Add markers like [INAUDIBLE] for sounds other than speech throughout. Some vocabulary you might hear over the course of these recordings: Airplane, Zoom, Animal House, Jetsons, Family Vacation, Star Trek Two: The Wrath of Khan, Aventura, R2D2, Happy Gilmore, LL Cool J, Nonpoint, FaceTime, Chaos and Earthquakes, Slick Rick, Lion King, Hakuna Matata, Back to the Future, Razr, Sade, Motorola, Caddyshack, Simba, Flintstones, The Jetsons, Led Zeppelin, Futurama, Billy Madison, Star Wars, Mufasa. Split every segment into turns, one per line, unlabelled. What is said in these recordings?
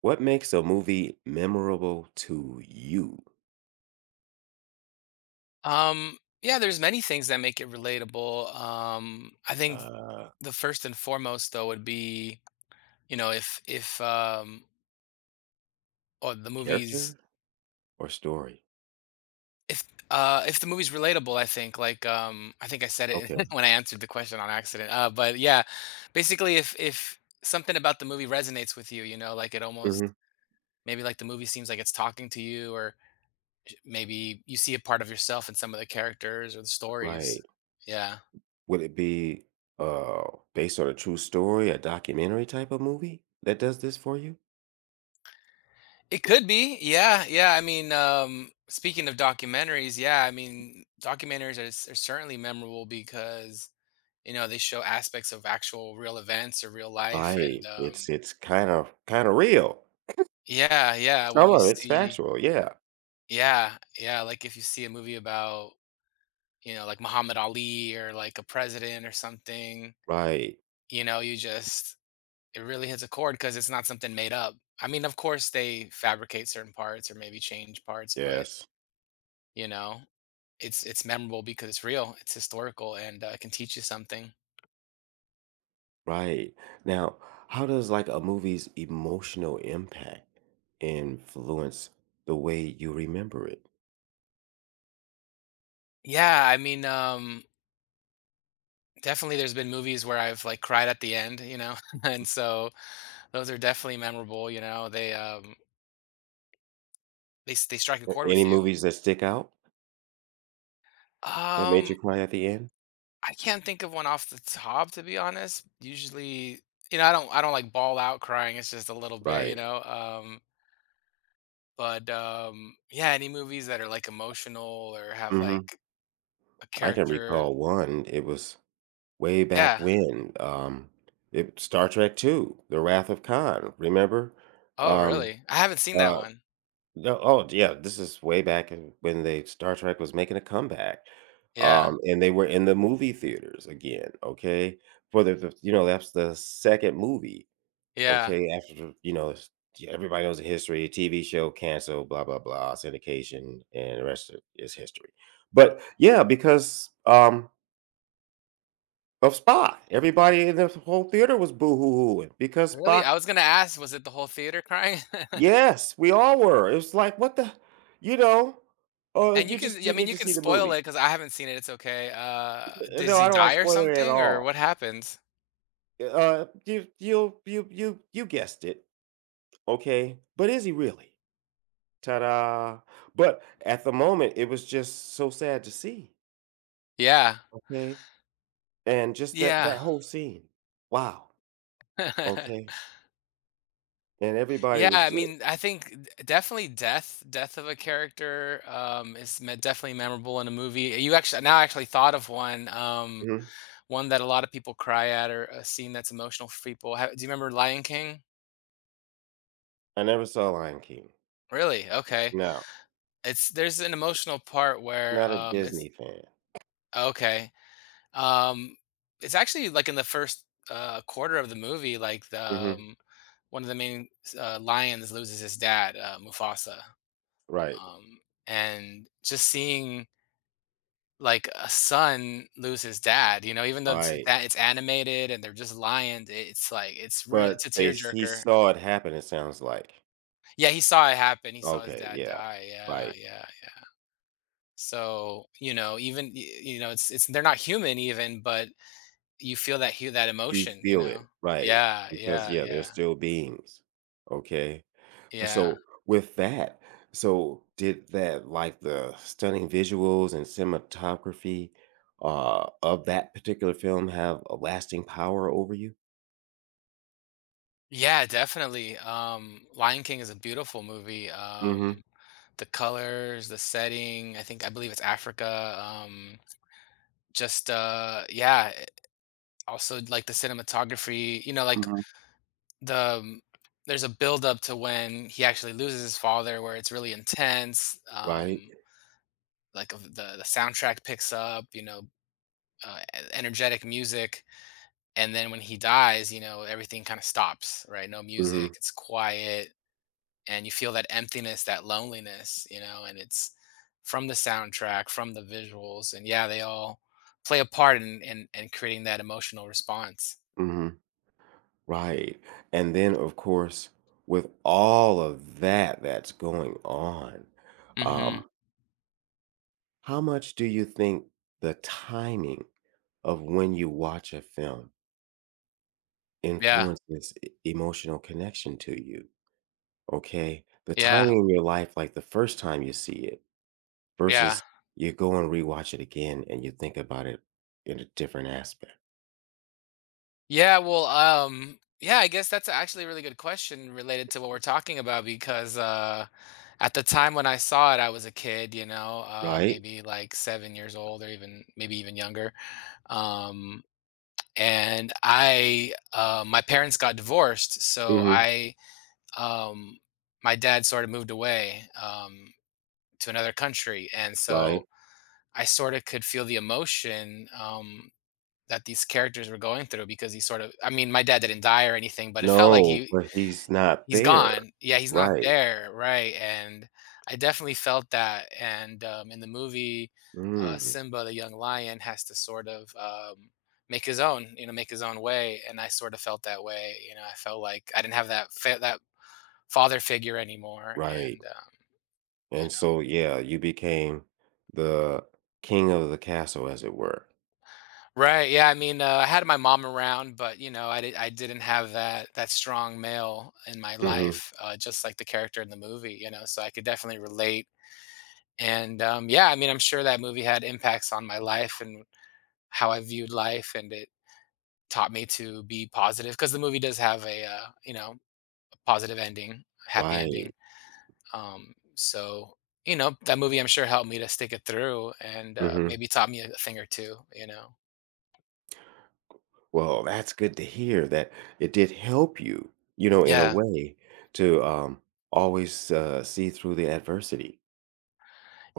What makes a movie memorable to you?
Yeah, there's many things that make it relatable. I think
Uh,
the first and foremost though would be, you know, if or the movies
character? Or story?
if if the movie's relatable, I think like I think I said it
Okay.
[LAUGHS] when I answered the question on accident. But yeah, basically if something about the movie resonates with you, you know, like it
hmm
almost maybe like the movie seems like it's talking to you, or maybe you see a part of yourself in some of the characters or the stories.
Right.
Yeah.
Would it be uh based on a true story, a documentary type of movie that does this for you?
It could be. Yeah. Yeah. I mean, speaking of documentaries, yeah, I mean, documentaries are, are certainly memorable because, you know, they show aspects of actual real events or real life. And
Right. It's
um,
it's kind of real.
yeah, yeah. When
Some
you
of it's
see,
factual, yeah.
yeah, yeah. Like if you see a movie about, you know, like Muhammad Ali or like a president or something,
Right.
you know, you just, it really hits a chord because it's not something made up. I mean, of course, they fabricate certain parts or maybe change parts, but,
Yes.
you know. it's memorable because it's real, it's historical, and can teach you something.
Right. Now, how does like a movie's emotional impact influence the way you remember it?
Yeah, I mean, definitely, there's been movies where I've like cried at the end, you know, [LAUGHS] and so those are definitely memorable. You know, they strike a
A-
chord
Any
with you.
movies that stick out? That made
Um,
you cry at the end?
I can't think of one off the top, to be honest. Usually, you know, I don't like ball out crying. It's just a little bit, you
Right.
know. But yeah, any movies that are like emotional or have
Mhm.
like a
I can
character,
recall one, it was way back
yeah.
when, it Star Trek Two: The Wrath of Khan, remember?
Oh,
Um,
really? I haven't seen that
uh,
one.
no oh, Yeah, this is way back in when they Star Trek was making a comeback,
Yeah,
and they were in the movie theaters again, okay? For the you know, that's the 2nd movie.
yeah.
Okay, after, you know, yeah, everybody knows the history, TV show canceled, blah, blah, blah, syndication, and the rest of is history. But yeah, because of Spock, everybody in the whole theater was boo hoo hooing because
Really?
Spock,
I was gonna ask, was it the whole theater crying? [LAUGHS]
yes, we all were. It was like, what the, you know,
And you
you
can
just
yeah, I
you
mean,
need
you
to
can
see the
spoil it
movie.
because I haven't seen it, it's okay. Does
No,
he
I don't like
die or
spoiling it at
something, or what
all.
happens?
You guessed it, okay? But is he really? Ta-da. But at the moment, it was just so sad to see,
Yeah.
okay? And just that
Yeah.
that whole scene. Wow, okay?
[LAUGHS]
And everybody
Yeah,
was
I
ju.
mean, I think d definitely death of a character, is me definitely memorable in a movie. You actually now I actually thought of one,
Mhm.
one that a lot of people cry at, or a scene that's emotional for people. Ha Do you remember Lion King?
I never saw Lion King.
Really? Okay.
No,
It's there's an emotional part where,
not a
it's
Disney fan.
okay. Um, it's actually like in the first, quarter of the movie, like
Mhm.
um, one of the main, lions loses his dad, Mufasa.
Right,
Um, and just seeing like a son lose his dad, you know, even though
right.
it's animated and they're just lions, it's like it's real, it's a
But they s he
tearjerker.
saw it happen, it sounds like.
Yeah, he saw it happen. He saw his
Okay,
dad
yeah,
die. Yeah,
right.
yeah, yeah. So, you know, you know, it's they're not human even, but you feel that hu that
You
emotion, you
feel
know?
it, right,
Yeah,
because,
yeah,
yeah, they're
yeah.
still beings, okay? But
Yeah.
so with that, so did that, like, the stunning visuals and cinematography of that particular film have a lasting power over you?
Yeah, definitely. Lion King is a beautiful movie.
hmm
The colors, the setting, I think I believe it's Africa. Just yeah, also like the cinematography, you know, like
hmm
the um, there's a build up to when he actually loses his father where it's really intense.
Right.
Like of the soundtrack picks up, you know, energetic music, and then when he dies, you know, everything kind of stops, right? No
hmm
music, it's quiet, and you feel that emptiness, that loneliness, you know, and it's from the soundtrack, from the visuals, and yeah, they all play a part in creating that emotional response.
hmm Right. And then of course, with all of that that's going on,
hmm
um, how much do you think the timing of when you watch a film
Yeah,
influences emotional connection to you? Okay, the
yeah,
timing in your life, like the first time you see it
yeah.
versus you go and rewatch it again and you think about it in a different aspect,
Yeah, well, yeah, I guess that's actually a really good question related to what we're talking about because at the time when I saw it, I was a kid, you know,
right?
maybe like 7 years old or even maybe even younger. Um, my parents got divorced, so
Mhm,
I, um, my dad sort of moved away to another country, and so
right.
I sort of could feel the emotion. That these characters were going through because he sort of I mean, my dad didn't die or anything, but it felt like
No, but he's not
he's
there.
gone. Yeah, he's not
Right.
there, right, and I definitely felt that, and, in the movie,
Mm,
Simba the young lion has to sort of, make his own, you know, make his own way, and I sort of felt that way, you know, I felt like I didn't have that fa that father figure anymore,
right.
and, you
And
know.
so, yeah, you became the king of the castle, as it were.
Right. Yeah. I mean, I had my mom around, but you know, I didn't have that strong male in my
Mhm,
life, just like the character in the movie. You know, so I could definitely relate. And yeah, I mean, I'm sure that movie had impacts on my life and how I viewed life, and it taught me to be positive because the movie does have a you know, a positive ending, happy
right.
ending. So you know, that movie I'm sure helped me to stick it through, and
Mhm.
maybe taught me a thing or two. You know.
Well, that's good to hear that it did help you, you know, in a
Yeah.
way to always see through the adversity.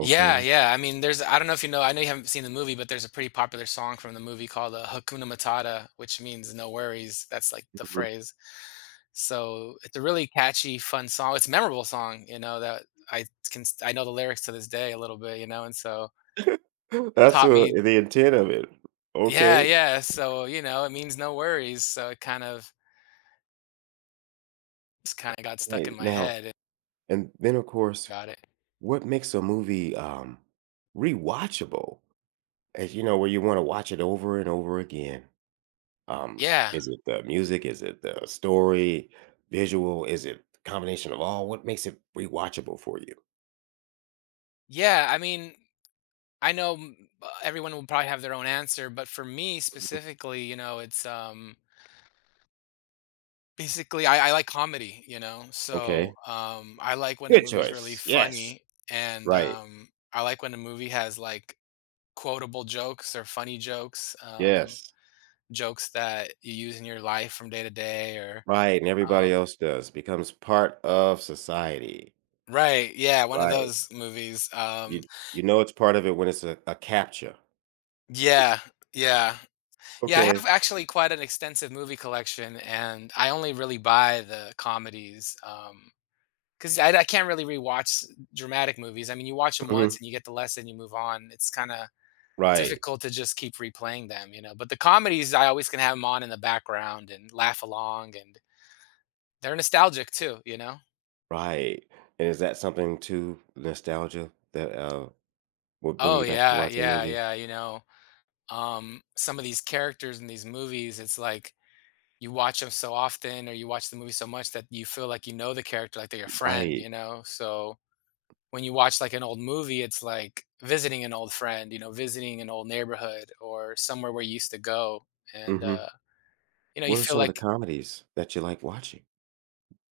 Yeah, yeah. I mean, there's I don't know if you know, I know you haven't seen the movie, but there's a pretty popular song from the movie called Hakuna Matata, which means no worries. That's like the
Mhm.
phrase. So it's a really catchy, fun song. It's a memorable song, you know, that I I know the lyrics to this day a little bit, you know, and so
[LAUGHS] That's
taught me
the intent of it.
yeah,
Okay.
yeah. So, you know, it means no worries. So it kind of just kind of got stuck
Hey,
in my
now,
head
and then of course,
about it.
what makes a movie rewatchable? As you know, where you want to watch it over and over again.
Yeah.
Is it the music? Is it the story? Visual? Is it combination of all? What makes it rewatchable for you?
Yeah, I mean, everyone will probably have their own answer, but for me
Mhm.
specifically, you know, it's basically I like comedy, you know? So,
Okay.
I like when a
Good
movie's really
choice. Yes.
funny, and,
Right.
I like when a movie has, like, quotable jokes or funny jokes,
Yes.
jokes that you use in your life from day to day or,
Right. And
um
everybody else does. Becomes part of society.
right, yeah, one of
Right.
those movies,
You you know it's part of it when it's a capture.
yeah, yeah. Yeah, I have
Okay.
actually quite an extensive movie collection, and I only really buy the comedies, 'cause I can't really rewatch dramatic movies. I mean, you watch them once
Mhm.
and you get the lesson, you move on. It's kinda
Right.
difficult to just keep replaying them, you know? But the comedies, I always can have them on in the background and laugh along, and they're nostalgic too, you know?
Right. And is that something too, nostalgia, that will bring
Oh,
you back to
yeah,
watch a
yeah,
movie?
yeah, you know, some of these characters in these movies, it's like you watch them so often or you watch the movie so much that you feel like you know the character, like they're your friend,
Right.
you know? So when you watch like an old movie, it's like visiting an old friend, you know, visiting an old neighborhood or somewhere where you used to go. And,
hmm
you know, you
What are
feel
some of the
like,
comedies that you like watching?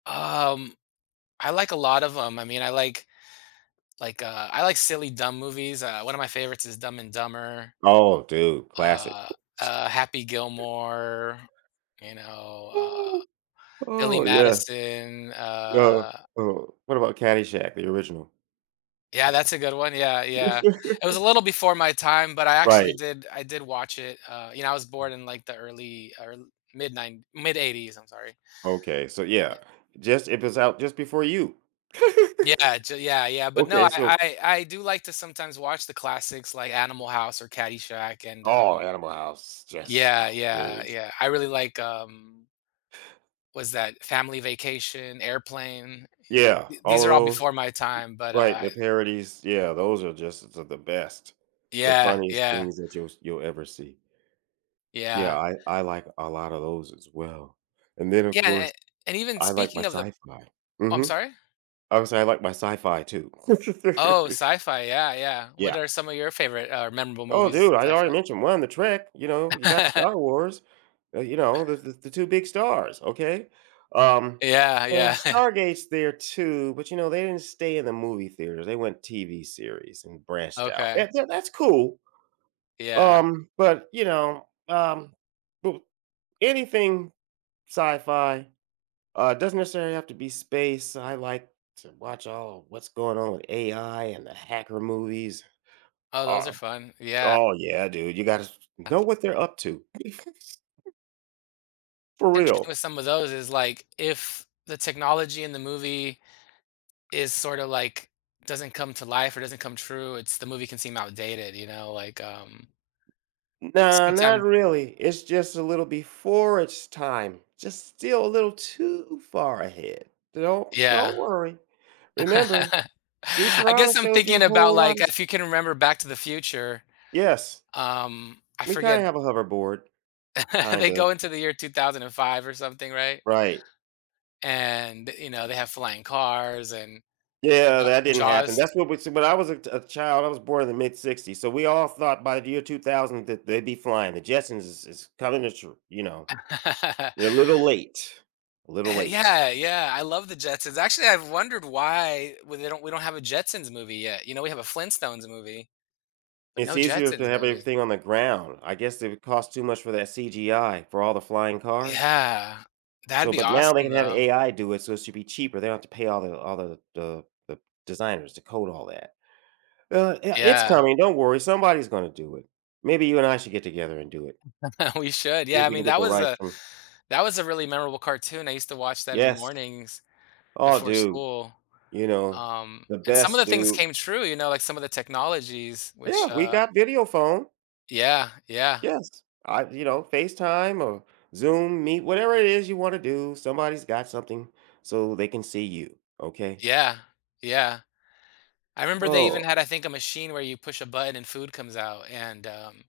um, I like a lot of them. I mean, I like silly, dumb movies. One of my favorites is Dumb and Dumber,
Oh, dude, classic.
uh, Happy Gilmore, you know,
Ooh,
Billy
oh yes.
Madison,
Uh, oh, what about Caddyshack, the original?
yeah, that's a good one. Yeah, yeah. It was a
[LAUGHS]
little before my time, but
Right.
I did watch it. You know, I was born in like the early or mid eighties. I'm sorry.
Okay, so yeah,
Yeah,
just if it's out just before you. [LAUGHS]
yeah, yeah, yeah. But no,
Okay, so
I do like to sometimes watch the classics like Animal House or Caddyshack, and
oh, Animal House, just
yeah,
oh,
yeah,
dude.
yeah. I really like was that Family Vacation, Airplane. You know,
Yeah, all
these
of
are all
those,
before my time, but
right? The parodies, yeah, those are just the best, the
yeah,
funniest
yeah,
things that you'll ever see. Yeah,
yeah,
I like a lot of those as well, and then of
yeah.
course
And even
I like my
speaking of the,
sci-fi.
oh, I'm
Mhm.
sorry.
I would say I like my sci-fi too. [LAUGHS]
Oh, sci-fi, yeah, yeah. What
Yeah.
are some of your favorite or memorable
Oh,
movies
dude, I
in
already
sci-fi?
mentioned one, the Trek. You know, you got Star
[LAUGHS]
Wars. You know, the two big stars. Okay, um,
Yeah,
well,
yeah, [LAUGHS] yeah.
Stargate's there too, but you know they didn't stay in the movie theaters. They went TV series and branched out.
Okay.
That's cool.
Yeah.
But you know, but anything sci-fi doesn't necessarily have to be space. I like to watch all of what's going on with AI and the hacker movies.
Oh,
uh,
those are fun. Yeah.
Oh, yeah, dude. You gotta know what they're up to. [LAUGHS] For
Interesting
real.
with some of those is like if the technology in the movie is sort of like doesn't come to life or doesn't come true, it's the movie can seem outdated, you know, like um
Nah, not
sometimes
really. It's just a little before its time. Just still a little too far ahead. Don't
yeah.
don't worry.
[LAUGHS]
Remember,
I
Futurama
guess I'm
showed you a
thinking about
whole lot
like
of s.
if you can remember Back to the Future,
Yes.
I
We
forget
kinda have a hoverboard.
[LAUGHS]
Kind
they
of.
go into the year 2005 or something, right?
Right.
And you know, they have flying cars and
Yeah, that didn't happen.
Jaws.
That's what we see when I was a child, I was born in the mid '60s, so we all thought by the year 2000 that they'd be flying. The Jetsons is coming to tr, you know, they're a little
[LAUGHS]
late, a little late.
Yeah, yeah, I love the Jetsons. Actually, I've wondered why we they don't we don't have a Jetsons movie yet. You know, we have a Flintstones movie, but
It's
no
easier to
Jetsons
have
movie.
everything on the ground. I guess it would cost too much for that CGI for all the flying cars.
Yeah. That'd
So,
be
but now they
awesome
can have
though.
AI do it, so it should be cheaper. They don't have to pay all the designers to code all that. Yeah, it's
Yeah.
coming. Don't worry. Somebody's going to do it. Maybe you and I should get together and do it.
[LAUGHS] We should.
See
Yeah,
if
I
we
mean,
can get the rights from.
that was a really memorable cartoon. I used to watch that in the
Yes.
mornings
Oh,
before
dude.
school.
You know the
And some of
best,
the things
dude.
came true, you know, like some of the technologies,
Yeah, we got video phone.
yeah, yeah,
Yes. I, you know, FaceTime or Zoom, Meet, whatever it is you wanna do, somebody's got something so they can see you, okay?
yeah, yeah. I remember they even
Oh,
had, I think, a machine where you push a button and food comes out, and,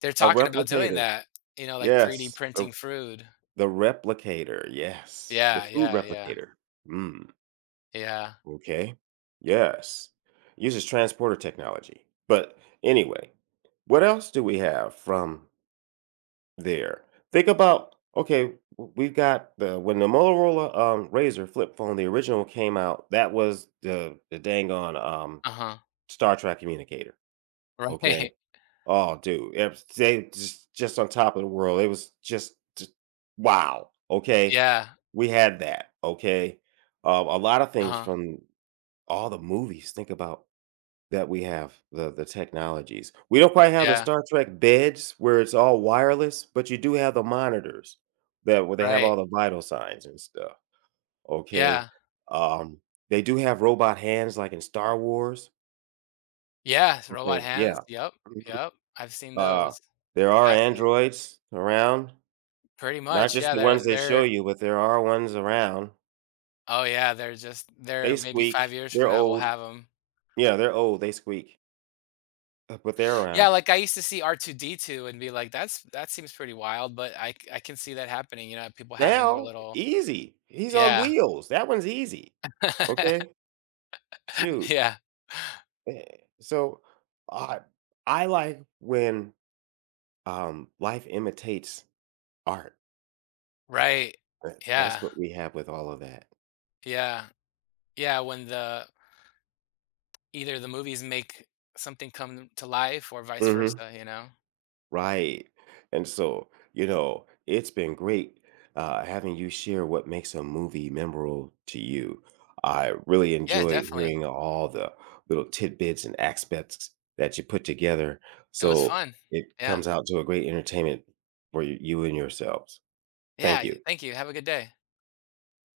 they're
a
talking about doing
replicator.
that, you know, like 3D
Yes,
printing food.
the replicator, yes, the
Yeah,
food
yeah, yeah,
replicator. Mm,
yeah.
okay. Yes. Uses transporter technology. But anyway, what else do we have from there. Think about, okay, we've got the when the Motorola, Razr flip phone, the original came out, that was the dang on,
Uh-huh.
Star Trek communicator,
[LAUGHS] Right.
okay? Oh, dude, it was they just on top of the world, it was just wow, okay?
Yeah.
We had that, okay? A lot of things
Uh-huh.
from all the movies, think about that we have, the technologies. We don't quite have the
Yeah.
Star Trek beds where it's all wireless, but you do have the monitors that where they have
Right.
all the vital signs and stuff, okay?
Yeah.
Um, they do have robot hands like in Star Wars,
Yeah, robot
okay,
hands.
yeah.
Yep,
Mhm,
yep. I've seen
uh,
those.
there are
Fascinating.
androids around,
Pretty
not
much,
just
yeah,
the ones
they're
they show
they're
you, but there are ones around.
oh, yeah, they're just they're
They
maybe 5
squeak,
years from
they're
now, we'll
old.
have them.
Yeah, they're old, they squeak, but they're
Yeah,
around.
like, I used to see R2D2 and be like, "That's that seems pretty wild," but I can see that happening, you know, people having their
Now,
little
easy. He's on
yeah.
wheels. That one's easy. Okay?
[LAUGHS]
Shoot.
Yeah.
Yeah. So, I I like when, life imitates art.
Right.
That that's
Yeah.
what we have with all of that.
Yeah. Yeah, when the either the movies make something come to life or vice
Mhm.
versa, you know?
Right. And so, you know, it's been great having you share what makes a movie memorable to you. I really
Yeah,
enjoyed
definitely.
hearing all the little tidbits and aspects that you put together.
It was
So
fun.
it
Yeah.
comes out to a great entertainment for you and yourselves.
Yeah,
Thank
y
you.
thank you, have a good day.